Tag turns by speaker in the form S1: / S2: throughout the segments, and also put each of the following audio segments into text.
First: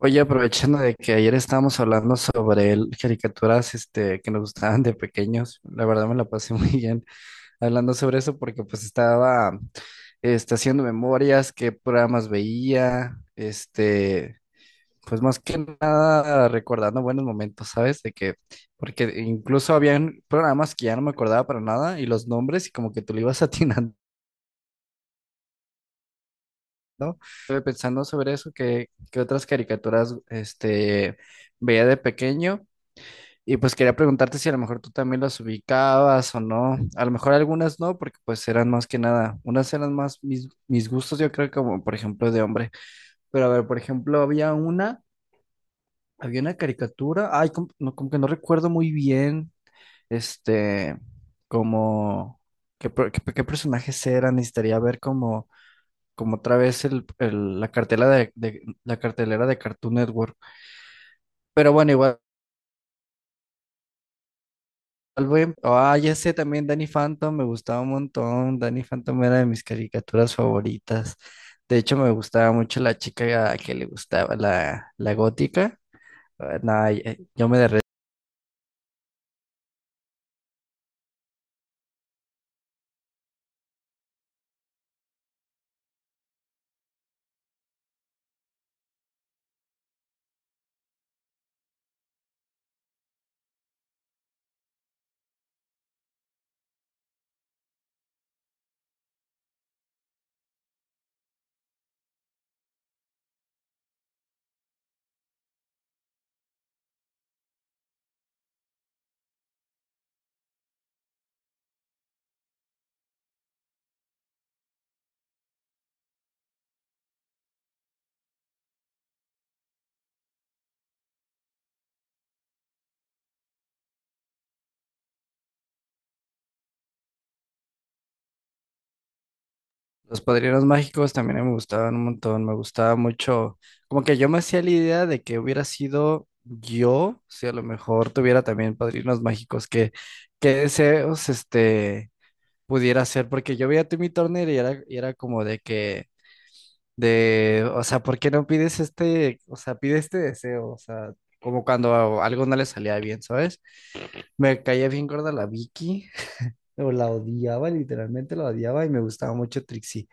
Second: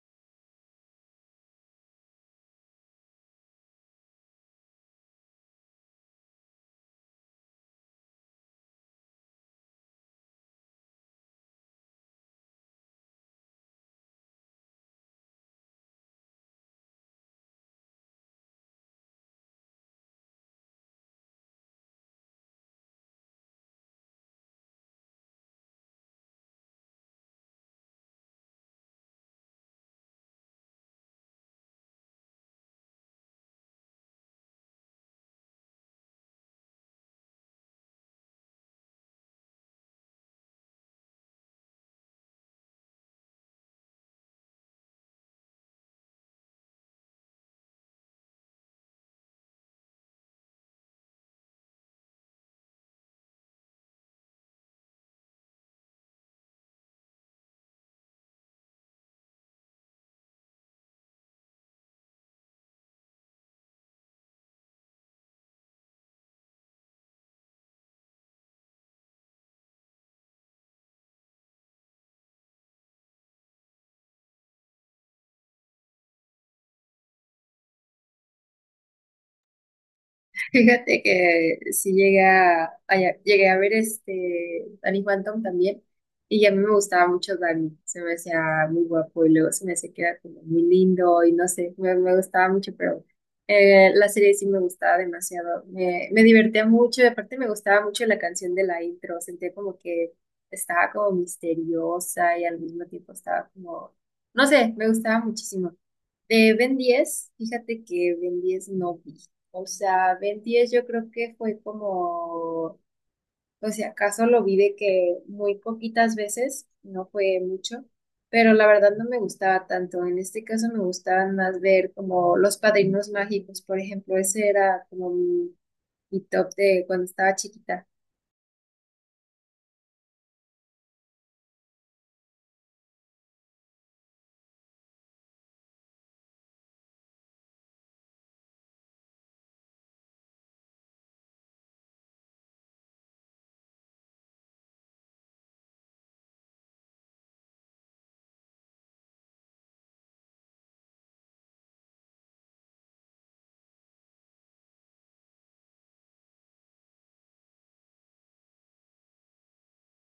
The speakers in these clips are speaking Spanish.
S1: Oye, aprovechando de que ayer estábamos hablando sobre caricaturas que nos gustaban de pequeños, la verdad me la pasé muy bien hablando sobre eso porque pues estaba haciendo memorias, qué programas veía, pues más que nada recordando buenos momentos, ¿sabes? Porque incluso habían programas que ya no me acordaba para nada y los nombres y como que tú le ibas atinando. Estuve pensando sobre eso, que otras caricaturas veía de pequeño. Y pues quería preguntarte si a lo mejor tú también las ubicabas o no. A lo mejor algunas no, porque pues eran más que nada, unas eran más mis gustos, yo creo, como por ejemplo de hombre. Pero a ver, por ejemplo, había una caricatura, ay, como que no recuerdo muy bien, este, como, qué personajes eran, necesitaría ver como otra vez la cartelera de Cartoon Network. Pero bueno, igual. Salve. Ah, ya sé, también Danny Phantom me gustaba un montón. Danny Phantom era de mis caricaturas favoritas. De hecho, me gustaba mucho la chica que le gustaba, la gótica. Ah, nada, yo me...
S2: Fíjate que sí llega, llegué a ver Danny Phantom también y a mí me gustaba mucho Danny, se me hacía muy guapo y luego se me hacía que era como muy lindo y no sé, me gustaba mucho, pero la serie sí me gustaba demasiado, me divertía mucho y aparte me gustaba mucho la canción de la intro, sentía como que estaba como misteriosa y al mismo tiempo estaba como, no sé, me gustaba muchísimo. De Ben 10, fíjate que Ben 10 no vi. O sea, Ben 10 yo creo que fue como, o sea, acaso lo vi de que muy poquitas veces, no fue mucho, pero la verdad no me gustaba tanto. En este caso me gustaban más ver como Los Padrinos Mágicos, por ejemplo, ese era como mi top de cuando estaba chiquita.
S1: Los Padrinos Mágicos también me gustaban un montón. Me gustaba mucho. Como que yo me hacía la idea de que hubiera sido yo, si a lo mejor tuviera también Padrinos Mágicos, qué deseos pudiera hacer. Porque yo veía a Timmy Turner y era como de que de, o sea, ¿por qué no pides o sea, pide este deseo? O sea, como cuando algo no le salía bien, ¿sabes? Me caía bien gorda la Vicky, o la odiaba, literalmente la odiaba y me gustaba mucho Trixie,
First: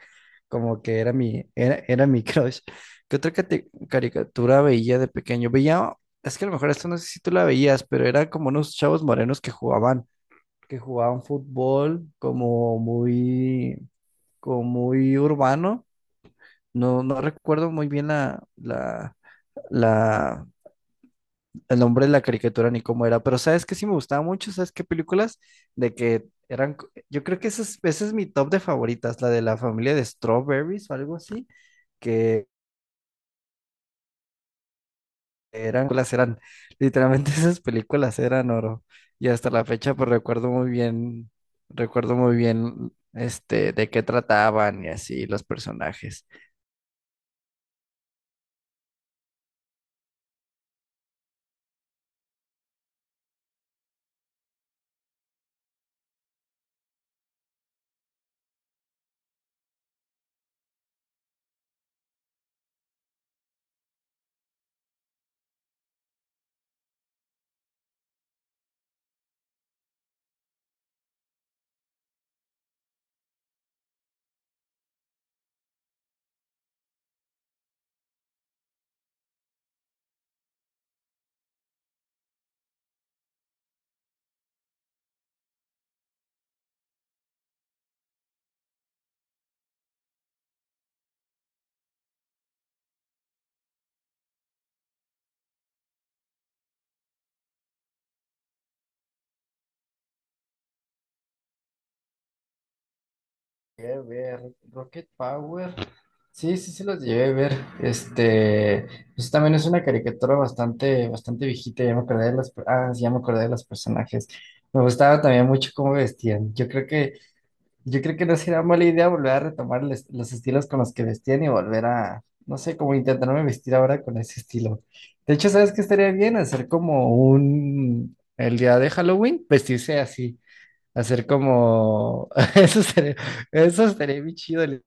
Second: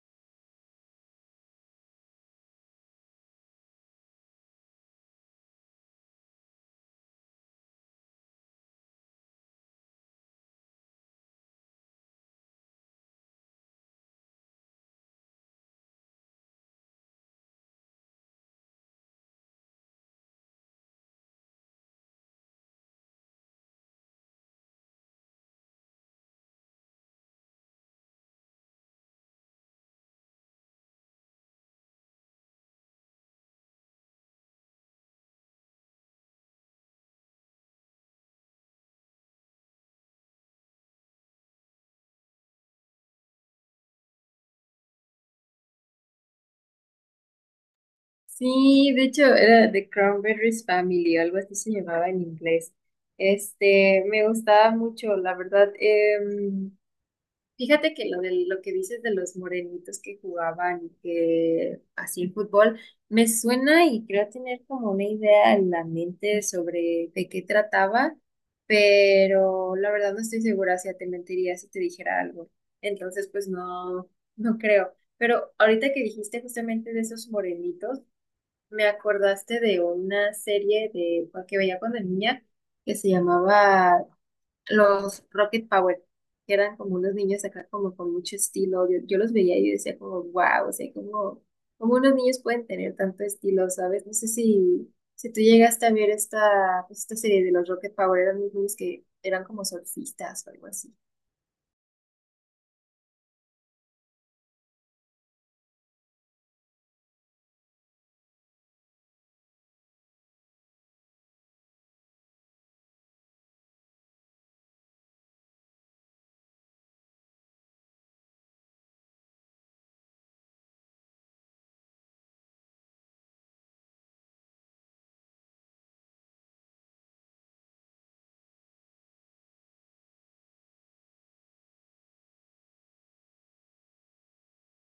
S1: como que era mi crush. ¿Qué otra caricatura veía de pequeño? Veía, es que a lo mejor esto no sé si tú la veías, pero era como unos chavos morenos que jugaban fútbol como muy urbano. No recuerdo muy bien la, el nombre de la caricatura ni cómo era, pero sabes que sí me gustaba mucho. ¿Sabes qué películas? De que yo creo que esa es mi top de favoritas, la de la familia de Strawberries o algo así, que eran, literalmente esas películas eran oro, y hasta la fecha pues recuerdo muy bien de qué trataban y así los personajes.
S2: Sí, de hecho era The Cranberries Family, algo así se llamaba en inglés. Este, me gustaba mucho, la verdad. Fíjate que lo que dices de los morenitos que jugaban que así en fútbol, me suena y creo tener como una idea en la mente sobre de qué trataba, pero la verdad no estoy segura si te mentiría si te dijera algo. Entonces, pues no, no creo. Pero ahorita que dijiste justamente de esos morenitos, me acordaste de una serie de que veía cuando niña que se llamaba los Rocket Power, que eran como unos niños acá como con mucho estilo. Yo los veía y yo decía como, wow, o sea, como, como unos niños pueden tener tanto estilo, ¿sabes? No sé si tú llegaste a ver esta, pues, esta serie de los Rocket Power, eran unos niños que eran como surfistas o algo así.
S1: Llegué a ver. Rocket Power. Sí, sí, sí los llegué a ver. Este, pues también es una caricatura bastante viejita. Ya me acordé de sí, ya me acordé de los personajes. Me gustaba también mucho cómo vestían. Yo creo que no sería mala idea volver a retomar los estilos con los que vestían y volver a, no sé, como intentarme vestir ahora con ese estilo. De hecho, ¿sabes qué estaría bien? Hacer como un, el día de Halloween, vestirse así. Hacer como, eso estaría, eso estaría bien chido,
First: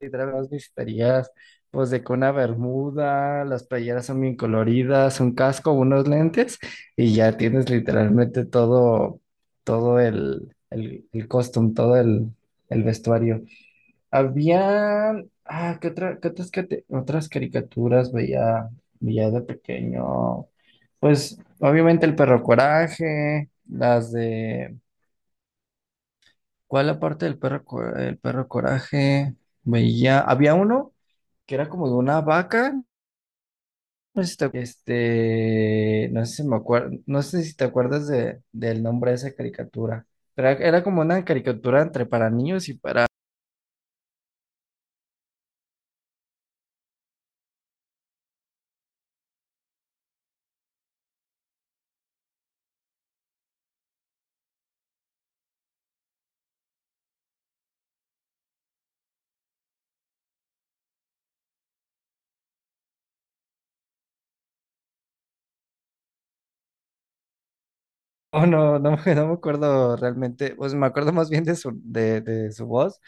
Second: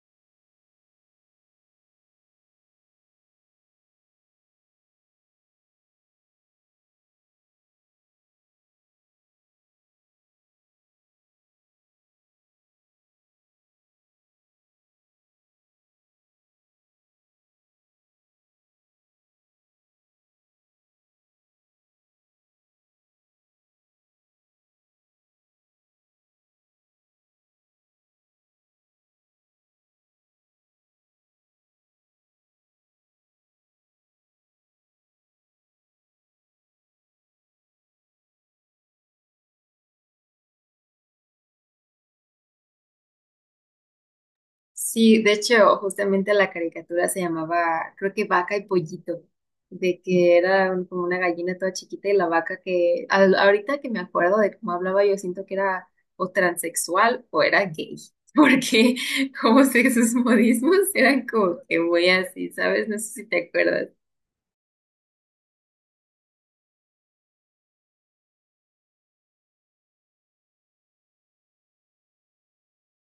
S1: literal, nada más necesitarías, pues, de que una bermuda, las playeras son bien coloridas, un casco, unos lentes, y ya tienes literalmente todo, el costume, el vestuario. Había, ah, ¿qué otra, qué otras, cate- ¿otras caricaturas veía de pequeño? Pues, obviamente el perro Coraje, las de... ¿Cuál la parte el perro coraje? Veía, había uno que era como de una vaca. No sé si te, no sé si te acuerdas del nombre de esa caricatura. Pero era como una caricatura entre para niños y para...
S2: Sí, de hecho, justamente la caricatura se llamaba, creo que Vaca y Pollito, de que era como una gallina toda chiquita y la vaca que, ahorita que me acuerdo de cómo hablaba, yo siento que era o transexual o era gay, porque como sé que sus modismos eran como que muy así, ¿sabes? No sé si te acuerdas.
S1: Oh, no me acuerdo realmente. Pues me acuerdo más bien de de su voz,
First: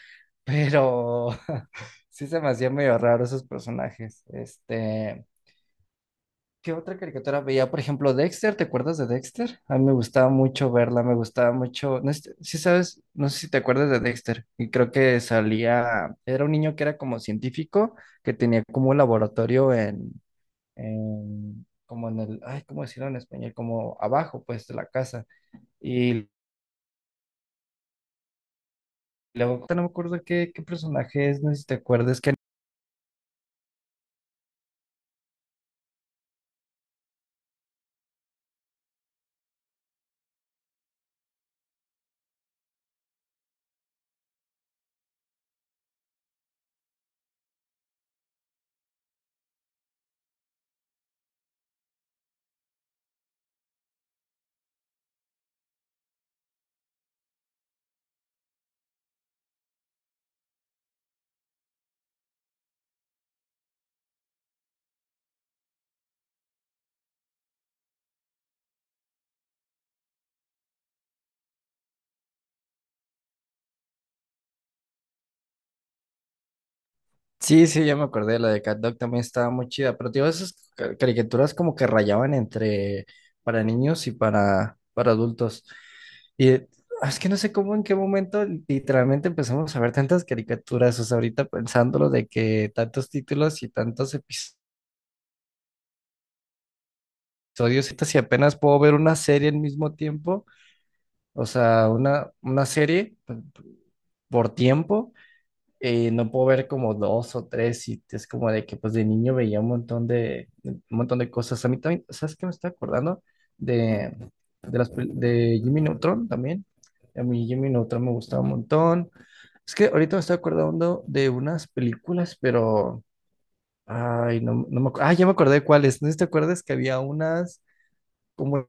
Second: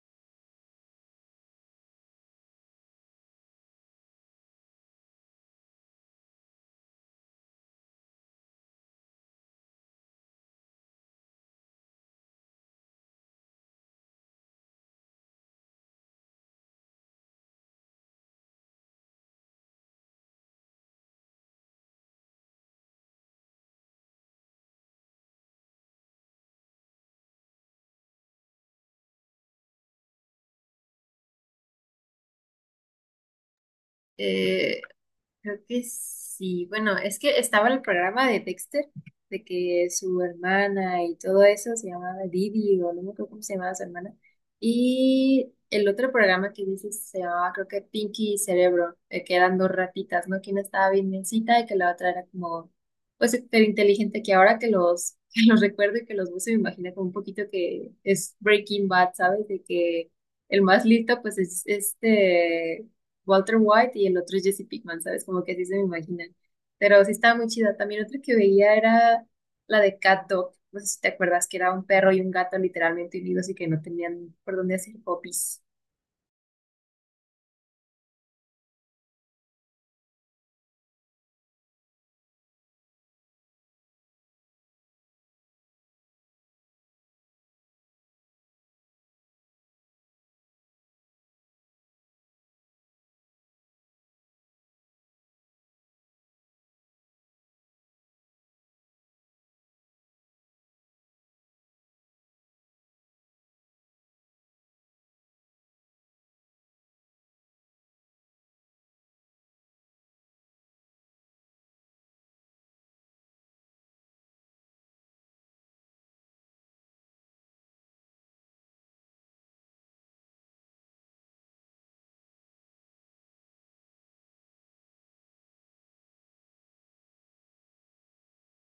S1: pero sí se me hacía medio raro esos personajes. Este. ¿Qué otra caricatura veía? Por ejemplo, Dexter, ¿te acuerdas de Dexter? A mí me gustaba mucho verla, me gustaba mucho, no sé si sabes, no sé si te acuerdas de Dexter, y creo que salía, era un niño que era como científico, que tenía como un laboratorio como en el, ay, ¿cómo decirlo en español? Como abajo, pues, de la casa, y luego, no me acuerdo qué personaje es, no sé si te acuerdas, que
S2: Creo que sí. Bueno, es que estaba en el programa de Dexter, de que su hermana y todo eso se llamaba Didi, o no me acuerdo cómo se llamaba su hermana. Y el otro programa que dices se llamaba, creo que Pinky y Cerebro, que eran dos ratitas, ¿no? Que una estaba bien necesita y que la otra era como, pues, súper inteligente, que ahora que los, que los recuerdo y que los uso, me imagino como un poquito que es Breaking Bad, ¿sabes? De que el más listo, pues, es este Walter White y el otro es Jesse Pinkman, ¿sabes? Como que así se me imaginan. Pero sí estaba muy chida. También otra que veía era la de Cat Dog. No sé si te acuerdas que era un perro y un gato literalmente unidos y que no tenían por dónde hacer popis.
S1: sí, sí, ya me acordé, la de Cat también estaba muy chida, pero tío, esas caricaturas como que rayaban entre para niños y para adultos. Y es que no sé cómo, en qué momento literalmente empezamos a ver tantas caricaturas, o sea, ahorita pensándolo de que tantos títulos y tantos episodios, y si apenas puedo ver una serie al mismo tiempo, o sea, una serie pues, por tiempo. Eh, no puedo ver como dos o tres y es como de que pues de niño veía un montón un montón de cosas. A mí también, ¿sabes qué me está acordando? De, de Jimmy Neutron también. A mí Jimmy Neutron me gustaba un montón. Es que ahorita me estoy acordando de unas películas, pero... Ay, no, no me acuerdo. Ah, ya me acordé cuáles. No sé si te acuerdas que había unas como...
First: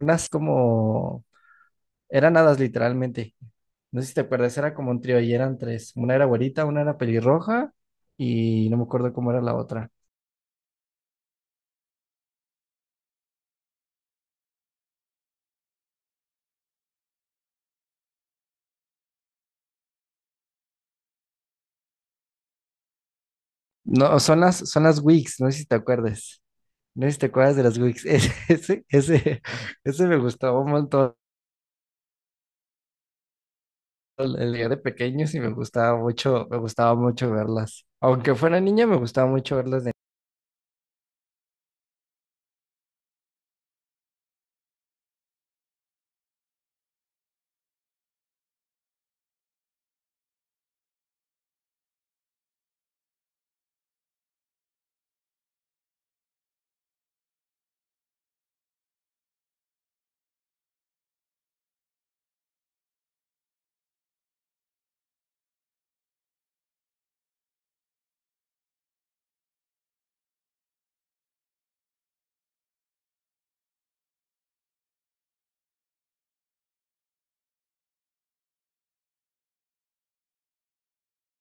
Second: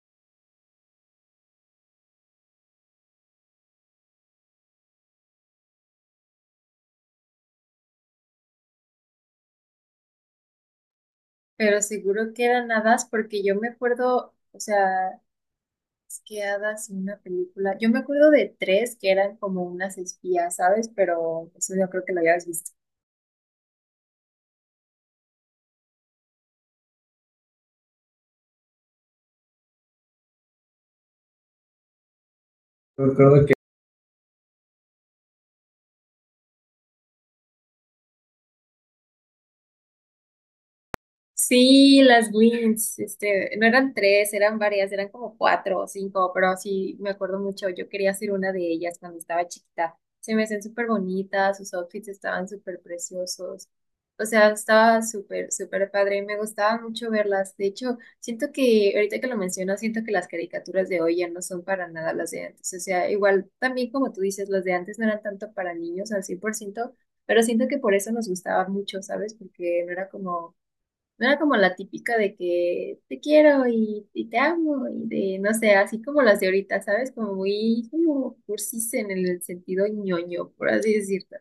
S1: Unas como... Eran hadas literalmente. No sé si te acuerdas, era como un trío y eran tres. Una era güerita, una era pelirroja y no me acuerdo cómo era la otra.
S2: Pero seguro que eran hadas porque yo me acuerdo, o sea, es que hadas en una película. Yo me acuerdo de tres que eran como unas espías, ¿sabes? Pero eso yo creo que lo habías visto.
S1: No, son son las Wigs, no sé si te acuerdas. No sé si te acuerdas de las Wigs. Ese me gustaba un montón.
S2: Recuerdo
S1: El día de pequeños y me gustaba mucho verlas. Aunque fuera niña, me gustaba mucho verlas.
S2: sí, las wins, este, no eran tres, eran varias, eran como cuatro o cinco, pero sí, me acuerdo mucho, yo quería ser una de ellas cuando estaba chiquita. Se me hacían súper bonitas, sus outfits estaban súper preciosos. O sea, estaba súper padre, y me gustaba mucho verlas. De hecho, siento que, ahorita que lo mencionas, siento que las caricaturas de hoy ya no son para nada las de antes. O sea, igual, también como tú dices, las de antes no eran tanto para niños al 100%, pero siento que por eso nos gustaba mucho, ¿sabes? Porque no era como la típica de que te quiero y te amo y de, no sé, así como las de ahorita, ¿sabes? Como muy como cursis en el sentido ñoño, por así decirlo.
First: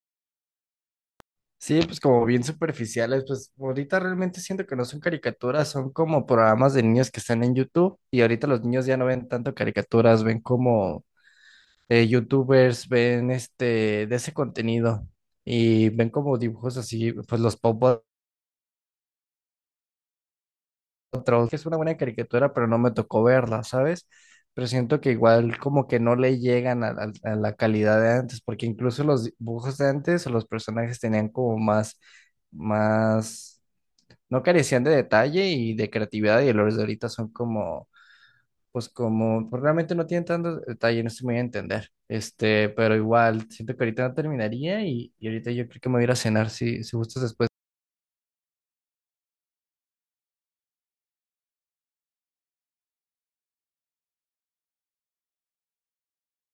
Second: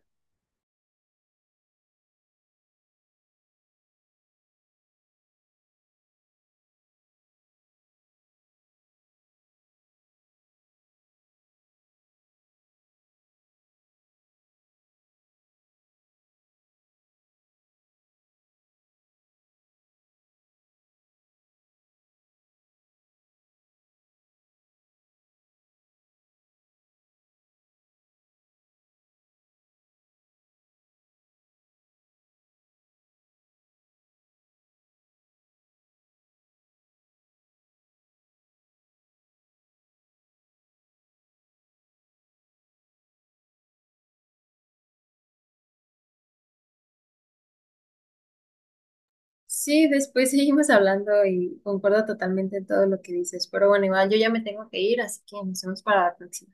S1: Sí, pues como bien superficiales, pues ahorita realmente siento que no son caricaturas, son como programas de niños que están en YouTube y ahorita los niños ya no ven tanto caricaturas, ven como YouTubers, ven este de ese contenido y ven como dibujos así, pues los Pop Patrol, que es una buena caricatura, pero no me tocó verla, ¿sabes? Pero siento que igual como que no le llegan a la calidad de antes, porque incluso los dibujos de antes o los personajes tenían como más más no carecían de detalle y de creatividad y los de ahorita son como, pues, realmente no tienen tanto detalle, no estoy muy a entender. Este, pero igual, siento que ahorita no terminaría y ahorita yo creo que me voy a ir a cenar si gustas después.
S2: Sí, después seguimos hablando y concuerdo totalmente en todo lo que dices, pero bueno, igual yo ya me tengo que ir, así que nos vemos para la próxima.